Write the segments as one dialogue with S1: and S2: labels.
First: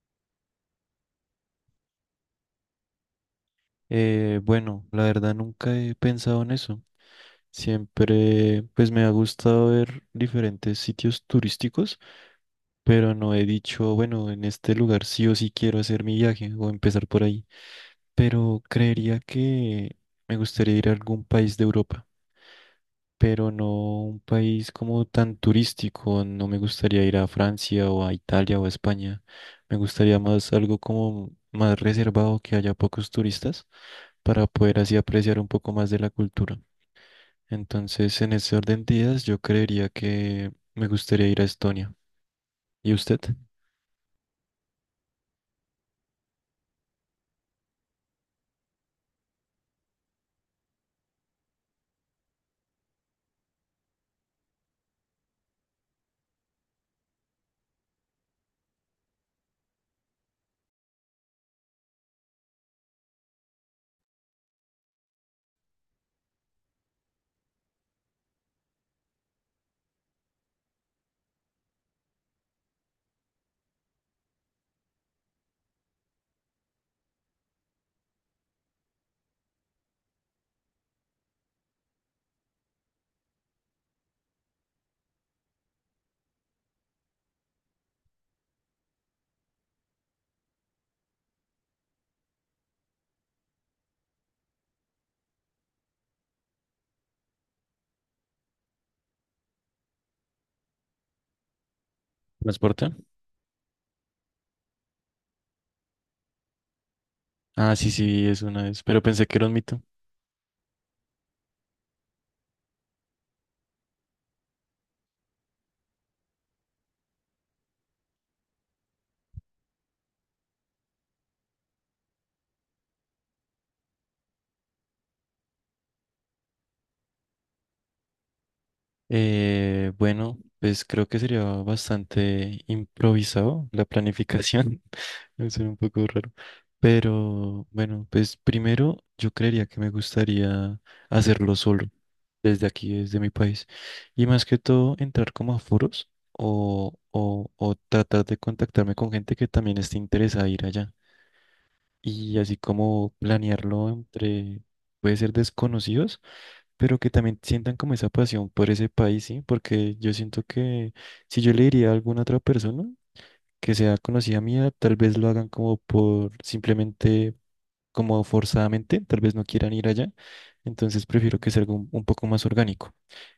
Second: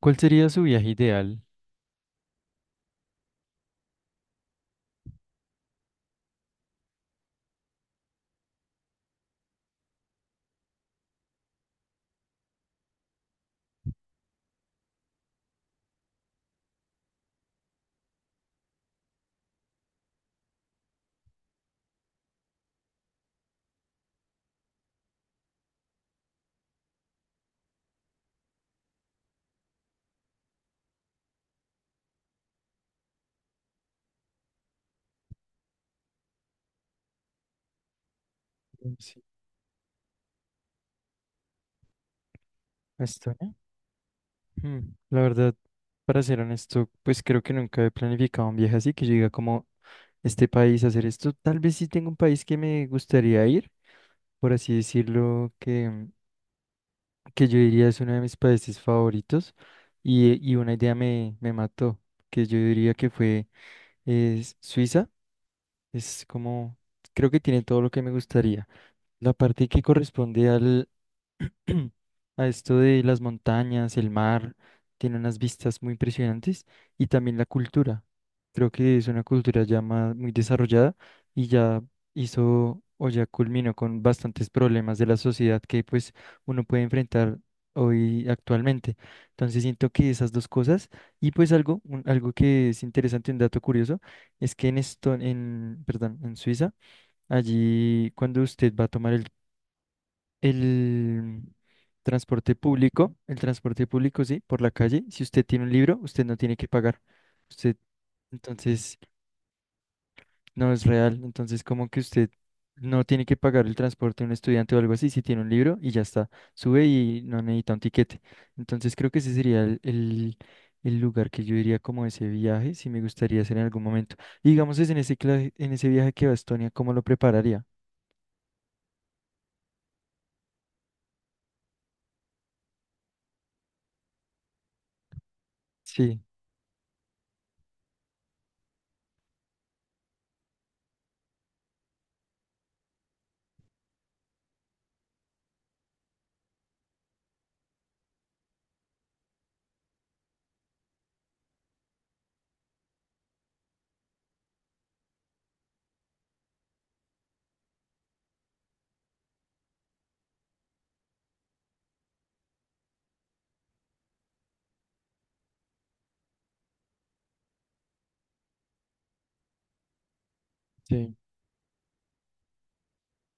S1: ¿Cuál sería su viaje ideal?
S2: Bueno, la verdad nunca he pensado en eso. Siempre, pues me ha gustado ver diferentes sitios turísticos, pero no he dicho, bueno, en este lugar sí o sí quiero hacer mi viaje o empezar por ahí. Pero creería que me gustaría ir a algún país de Europa, pero no un país como tan turístico. No me gustaría ir a Francia o a Italia o a España. Me gustaría más algo como más reservado, que haya pocos turistas, para poder así apreciar un poco más de la cultura. Entonces, en ese orden de
S1: Sí.
S2: ideas, yo creería que me gustaría ir a Estonia. ¿Y
S1: ¿A
S2: usted?
S1: Estonia? Hmm, La verdad, para ser honesto, pues creo que nunca he planificado un viaje así, que yo diga como este país a hacer esto. Tal vez sí tengo un país que me gustaría ir, por así decirlo, que yo diría es uno de mis países favoritos. Y una idea me mató, que yo diría que fue es Suiza. Es como, creo que tiene todo lo que me gustaría. La parte que corresponde a esto de las montañas, el mar, tiene unas vistas muy impresionantes y también la cultura. Creo que es una cultura ya muy desarrollada y ya hizo o ya culminó con bastantes problemas de la sociedad que pues uno puede enfrentar hoy actualmente. Entonces siento que esas dos cosas y pues algo, algo que es interesante, un dato curioso, es que perdón, en Suiza, allí cuando usted va a tomar el transporte
S2: ¿Transporte?
S1: público, el transporte público, sí, por la calle. Si usted tiene un libro, usted no tiene que pagar.
S2: Ah,
S1: Usted,
S2: sí, sí, es una vez,
S1: entonces,
S2: pero pensé que era un mito.
S1: no es real. Entonces, como que usted no tiene que pagar el transporte de un estudiante o algo así, si tiene un libro y ya está. Sube y no necesita un tiquete. Entonces, creo que ese sería el lugar que yo diría como ese viaje, si me gustaría hacer en algún momento. Y digamos, es en ese, cla- en ese viaje que va a Estonia, ¿cómo lo prepararía?
S2: Bueno, pues creo que sería bastante improvisado la planificación. Es un poco
S1: Sí,
S2: raro. Pero bueno, pues primero yo creería que me gustaría hacerlo solo, desde aquí, desde mi país. Y más que todo, entrar como a foros o tratar de contactarme con gente que también esté interesada en ir allá. Y así como planearlo entre, puede ser desconocidos, pero que también sientan como esa pasión por ese país, ¿sí? Porque yo siento que si yo le diría a alguna otra persona, que sea conocida mía, tal vez lo hagan como por simplemente, como forzadamente, tal vez no quieran ir allá, entonces
S1: sí.
S2: prefiero que sea algo un poco más orgánico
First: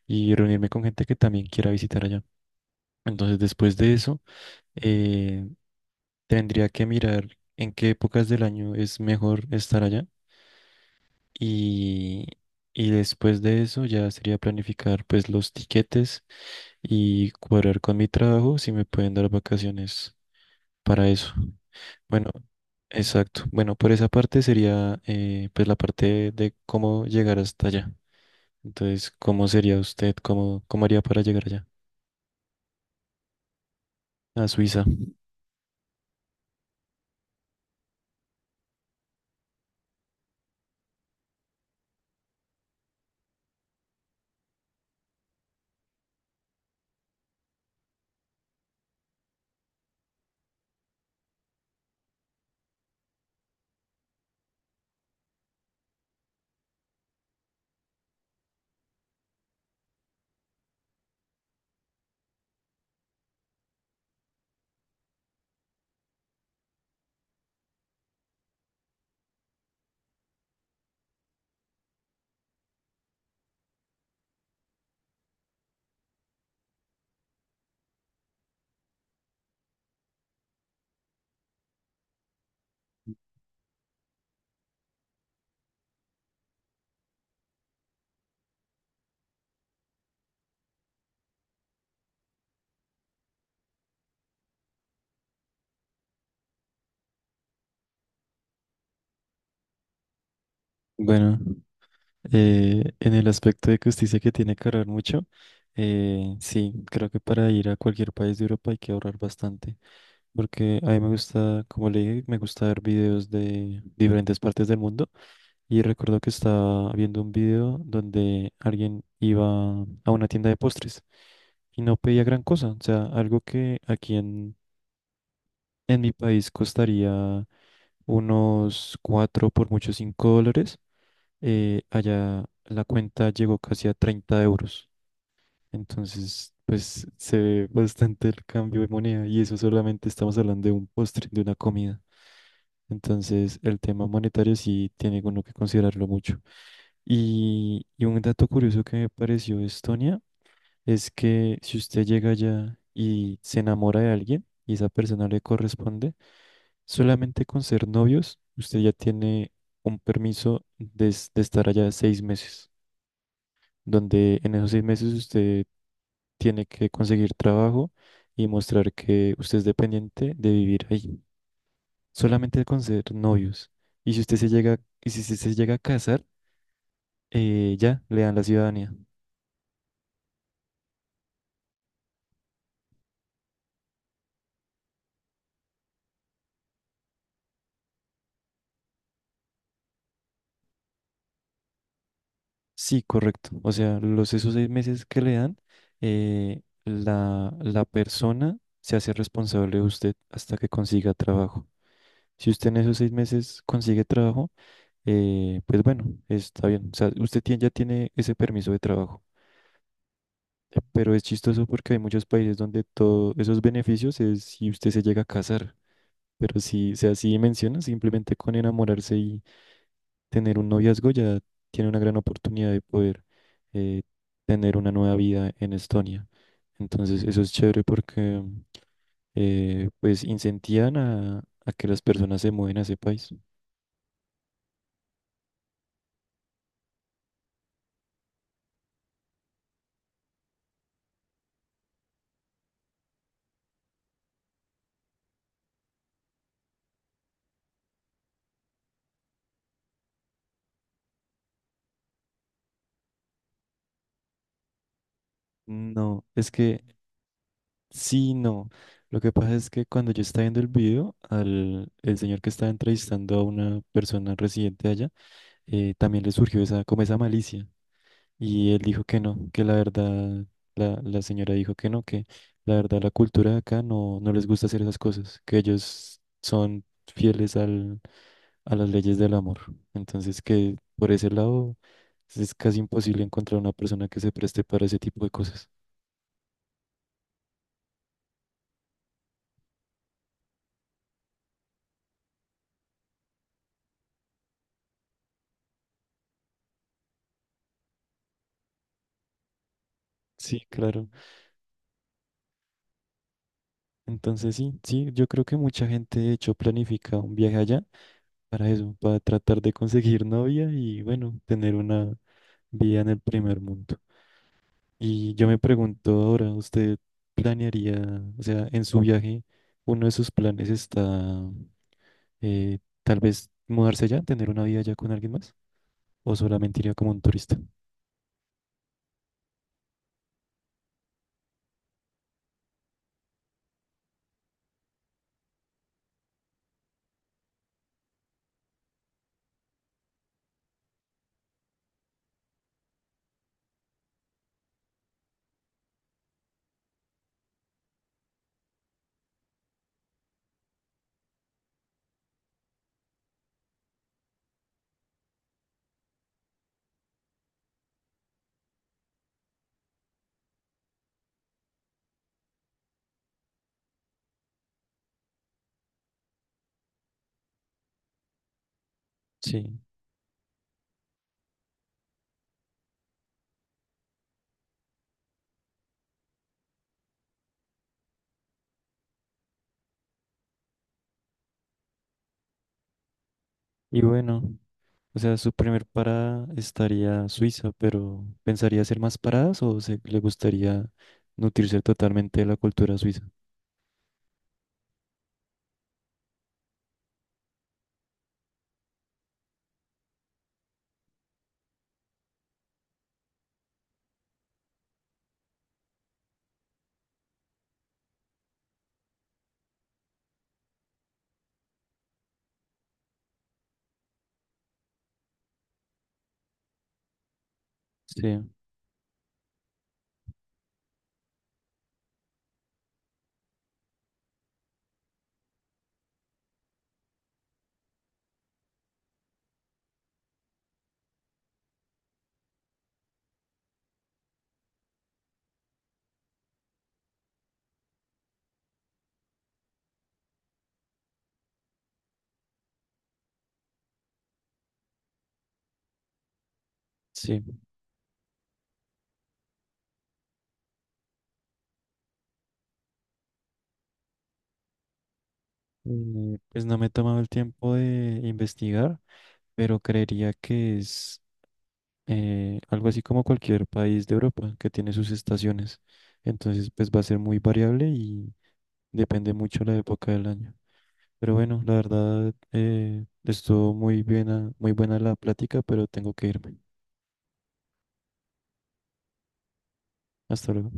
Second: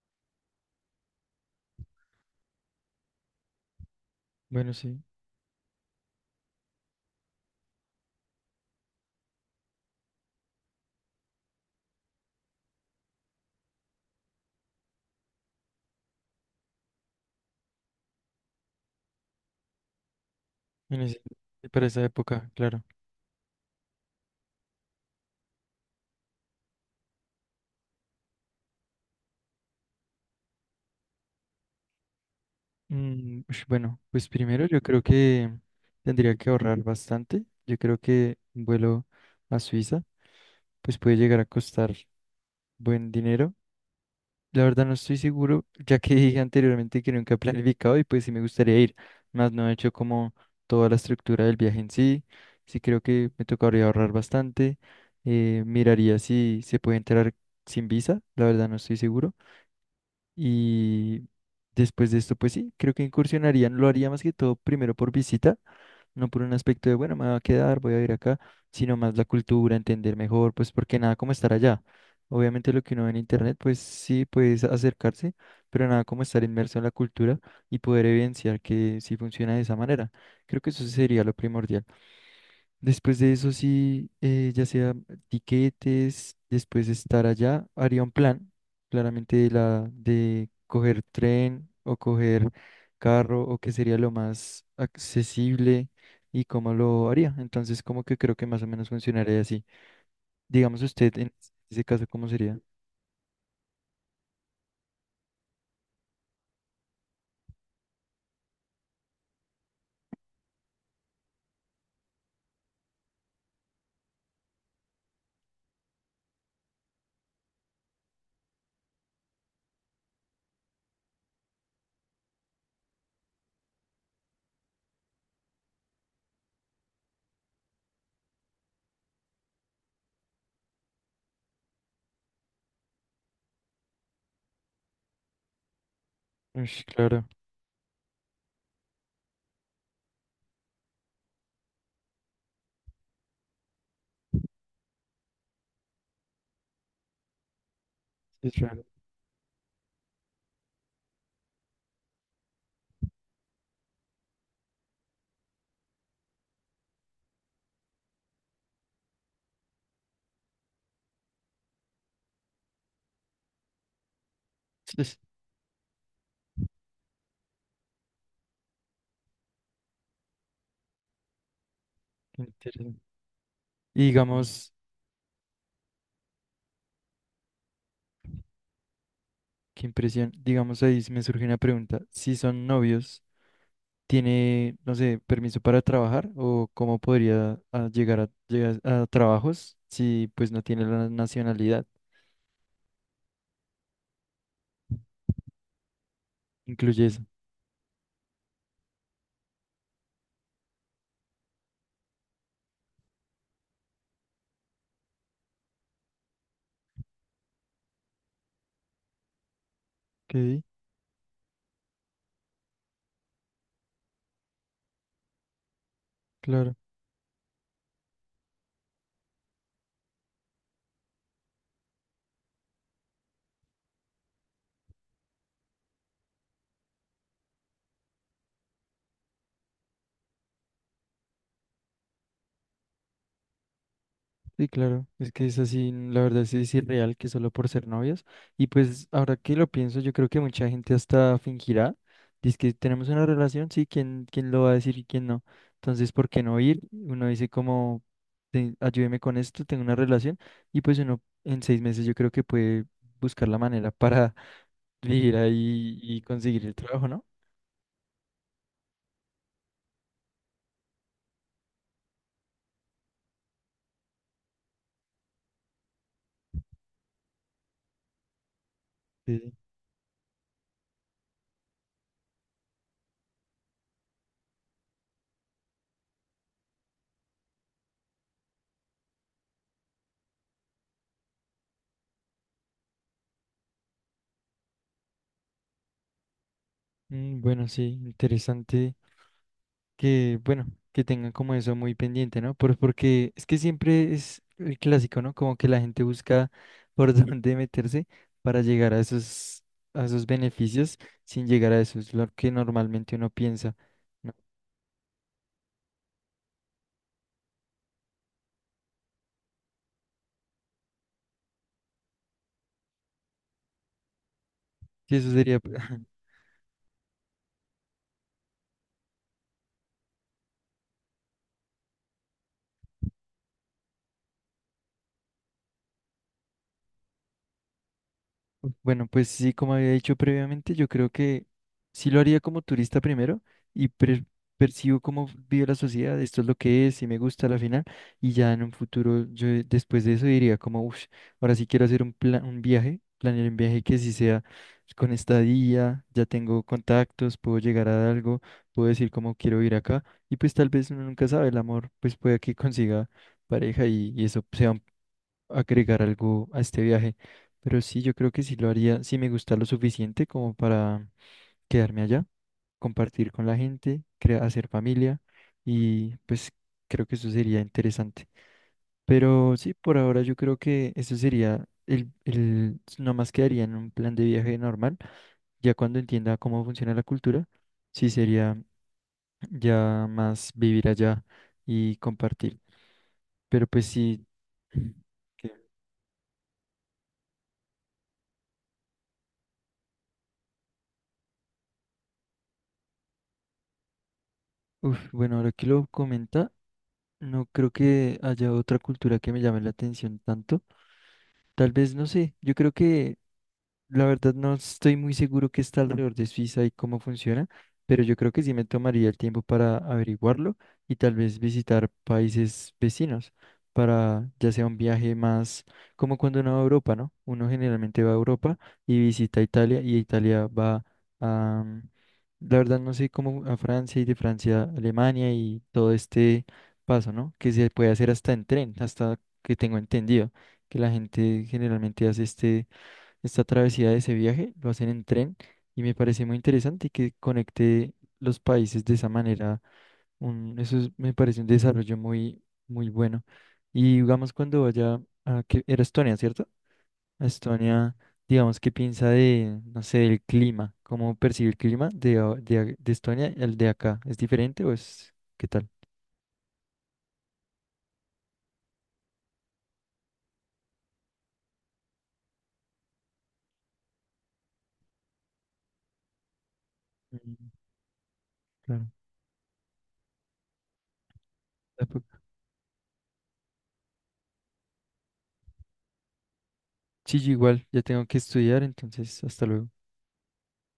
S2: y reunirme con gente que también quiera visitar allá. Entonces, después de eso,
S1: Bueno, sí.
S2: eh, tendría que mirar en qué épocas del año es mejor estar allá y, y después de eso ya sería planificar pues los tiquetes y cuadrar con mi trabajo si me pueden dar vacaciones
S1: En
S2: para
S1: ese-
S2: eso.
S1: para esa
S2: Bueno,
S1: época, claro.
S2: exacto. Bueno, por esa parte sería pues la parte de cómo llegar hasta allá. Entonces, ¿cómo sería usted? ¿Cómo, cómo haría para llegar allá?
S1: Ush, bueno, pues
S2: A
S1: primero yo
S2: Suiza.
S1: creo que tendría que ahorrar bastante. Yo creo que un vuelo a Suiza pues puede llegar a costar buen dinero. La verdad no estoy seguro, ya que dije anteriormente que nunca he planificado y pues sí me gustaría ir, más no he hecho como toda la estructura del viaje en sí. Sí creo que me tocaría ahorrar bastante. Miraría si se puede entrar sin visa, la verdad no estoy seguro. Y después de esto, pues sí, creo que incursionarían, lo haría más que todo primero por visita, no por un aspecto de, bueno, me voy a quedar, voy a ir acá, sino más la cultura, entender mejor, pues porque nada como estar allá. Obviamente lo que uno ve en internet, pues sí, puedes acercarse, pero nada como estar inmerso en la cultura y poder evidenciar que sí funciona de esa manera. Creo que eso sería lo primordial. Después de eso, sí, ya sea tiquetes, después de estar allá, haría un plan, claramente de coger tren o coger carro o qué sería lo más accesible y cómo lo haría. Entonces, como que creo que más o menos funcionaría así. Digamos usted, en
S2: Bueno,
S1: ese caso, ¿cómo sería?
S2: eh, en el aspecto de que usted dice que tiene que ahorrar mucho, sí, creo que para ir a cualquier país de Europa hay que ahorrar bastante. Porque a mí me gusta, como le dije, me gusta ver videos de diferentes partes del mundo. Y recuerdo que estaba viendo un video donde alguien iba a una tienda de postres y no pedía gran cosa. O sea, algo que aquí en mi país costaría unos cuatro, por mucho $5. Allá la cuenta llegó casi a 30 euros. Entonces,
S1: Ush,
S2: pues
S1: claro,
S2: se ve bastante el cambio de moneda y eso solamente estamos hablando de un postre, de una comida. Entonces, el tema monetario sí tiene uno que considerarlo mucho. Y un dato
S1: es
S2: curioso
S1: raro.
S2: que me pareció de Estonia es que si usted llega allá y se enamora de alguien y esa persona le corresponde, solamente con ser novios, usted ya tiene un permiso de, es- de estar allá 6 meses, donde en esos 6 meses usted tiene que conseguir trabajo y mostrar que usted es dependiente de vivir ahí,
S1: Es
S2: solamente con
S1: interesante.
S2: ser novios.
S1: Y
S2: Y si usted se
S1: digamos,
S2: llega, y si se llega a casar, ya le dan la ciudadanía.
S1: qué impresión, digamos ahí sí me surge una pregunta. Si son novios, tiene, no sé, permiso para trabajar o cómo podría llegar a trabajos si pues no tiene la nacionalidad.
S2: Sí, correcto. O sea, los esos 6 meses que le dan,
S1: Incluye eso.
S2: la persona se hace responsable de usted hasta que consiga trabajo. Si usted en esos seis meses consigue trabajo, pues bueno, está bien. O sea, usted tiene- ya tiene ese permiso de trabajo.
S1: Ok,
S2: Pero es chistoso porque hay muchos países donde todos esos beneficios es si usted se llega a casar. Pero
S1: claro.
S2: si, o sea, así menciona, simplemente con enamorarse y tener un noviazgo ya tiene una gran oportunidad de poder eh, tener una nueva vida en Estonia. Entonces, eso es chévere porque pues incentivan a que las personas se mueven a ese país.
S1: Sí, claro. Es que es así, la verdad sí es irreal que solo por ser novios. Y pues ahora que lo pienso, yo creo que mucha gente hasta fingirá. Dice que tenemos una relación, sí, ¿quién lo va a decir y quién no? Entonces, ¿por qué no ir? Uno dice como, Ayúdeme con esto, tengo una relación. Y pues uno en seis meses yo creo que puede buscar la manera para ir ahí y
S2: No, es
S1: conseguir el
S2: que
S1: trabajo, ¿no?
S2: sí, no. Lo que pasa es que cuando yo estaba viendo el video, al el señor que estaba entrevistando a una persona residente allá, también le surgió esa, como esa malicia. Y él dijo que no,
S1: Sí.
S2: que la verdad, la señora dijo que no, que la verdad la cultura de acá no, no les gusta hacer esas cosas, que ellos son fieles al, a las leyes del amor. Entonces que por ese lado es casi imposible encontrar una persona que se preste para ese tipo de cosas.
S1: Bueno, sí, interesante que, bueno, que tengan como eso muy pendiente, ¿no? Porque es que siempre es el clásico, ¿no? Como que la gente busca por, ujú, dónde meterse para llegar a esos
S2: Sí,
S1: beneficios
S2: claro.
S1: sin llegar a eso, es lo que normalmente uno piensa, ¿no?
S2: Entonces sí, sí, yo creo que mucha gente de hecho planifica un viaje allá para eso, para tratar de conseguir novia y bueno, tener una vida en el primer mundo.
S1: Que eso
S2: Y yo me
S1: sería
S2: pregunto ahora, ¿usted planearía, o sea, en su viaje, uno de sus planes está eh, tal vez mudarse allá, tener una vida allá con alguien más? ¿O solamente iría como un turista?
S1: Bueno, pues sí, como había dicho previamente, yo creo que sí lo haría como turista primero y percibo cómo vive la sociedad, esto es lo que es, si me gusta a la final, y ya en un futuro, yo después de eso diría como, uff, ahora sí quiero hacer un plan, un viaje, planear un viaje que sí sea con estadía, ya tengo contactos, puedo llegar a algo, puedo decir cómo quiero ir acá, y pues tal vez uno nunca sabe, el amor, pues puede que consiga pareja y eso sea agregar algo a este viaje. Pero sí, yo creo que sí lo haría, si me gusta lo suficiente como para quedarme allá, compartir con la gente, hacer familia y pues creo que eso sería interesante. Pero sí,
S2: Sí.
S1: por ahora yo creo que eso sería nomás quedaría en un plan de viaje normal. Ya cuando entienda cómo funciona la cultura, sí sería ya más vivir allá y compartir. Pero pues
S2: Y
S1: sí.
S2: bueno. O sea, su
S1: que-
S2: primer parada estaría Suiza, pero ¿pensaría hacer más paradas o se, le gustaría nutrirse totalmente de la cultura suiza?
S1: Uf, bueno, ahora que lo comenta, no creo que haya otra cultura que me llame la atención tanto. Tal vez, no sé, yo creo que la verdad no estoy muy seguro qué está alrededor de Suiza y cómo funciona, pero yo creo que sí me tomaría el tiempo para averiguarlo y tal vez visitar países vecinos para ya sea un viaje más como cuando uno va a Europa, ¿no? Uno generalmente va a
S2: Sí,
S1: Europa y visita Italia y Italia va a la verdad no sé cómo a Francia y de Francia a Alemania y todo este paso, ¿no? Que se puede hacer hasta en tren, hasta que tengo entendido, que la gente generalmente hace esta travesía de ese viaje, lo hacen en tren y me parece muy interesante que conecte los países de esa manera. Me parece un desarrollo muy, muy bueno. Y digamos cuando vaya a que era Estonia, ¿cierto?
S2: sí.
S1: Estonia, digamos, ¿qué piensa de, no sé, del clima? ¿Cómo percibe el clima de Estonia y el de acá? ¿Es diferente o es qué tal?
S2: Pues no me he tomado el tiempo de investigar, pero creería que es algo así como cualquier país de Europa que tiene sus estaciones. Entonces, pues va a ser
S1: Mm,
S2: muy variable y
S1: claro.
S2: depende mucho la época del año. Pero bueno, la
S1: Tampoco-
S2: verdad, estuvo muy bien, muy buena la plática, pero tengo que irme.
S1: Sí, yo igual, ya tengo que estudiar, entonces, hasta luego.
S2: Hasta luego.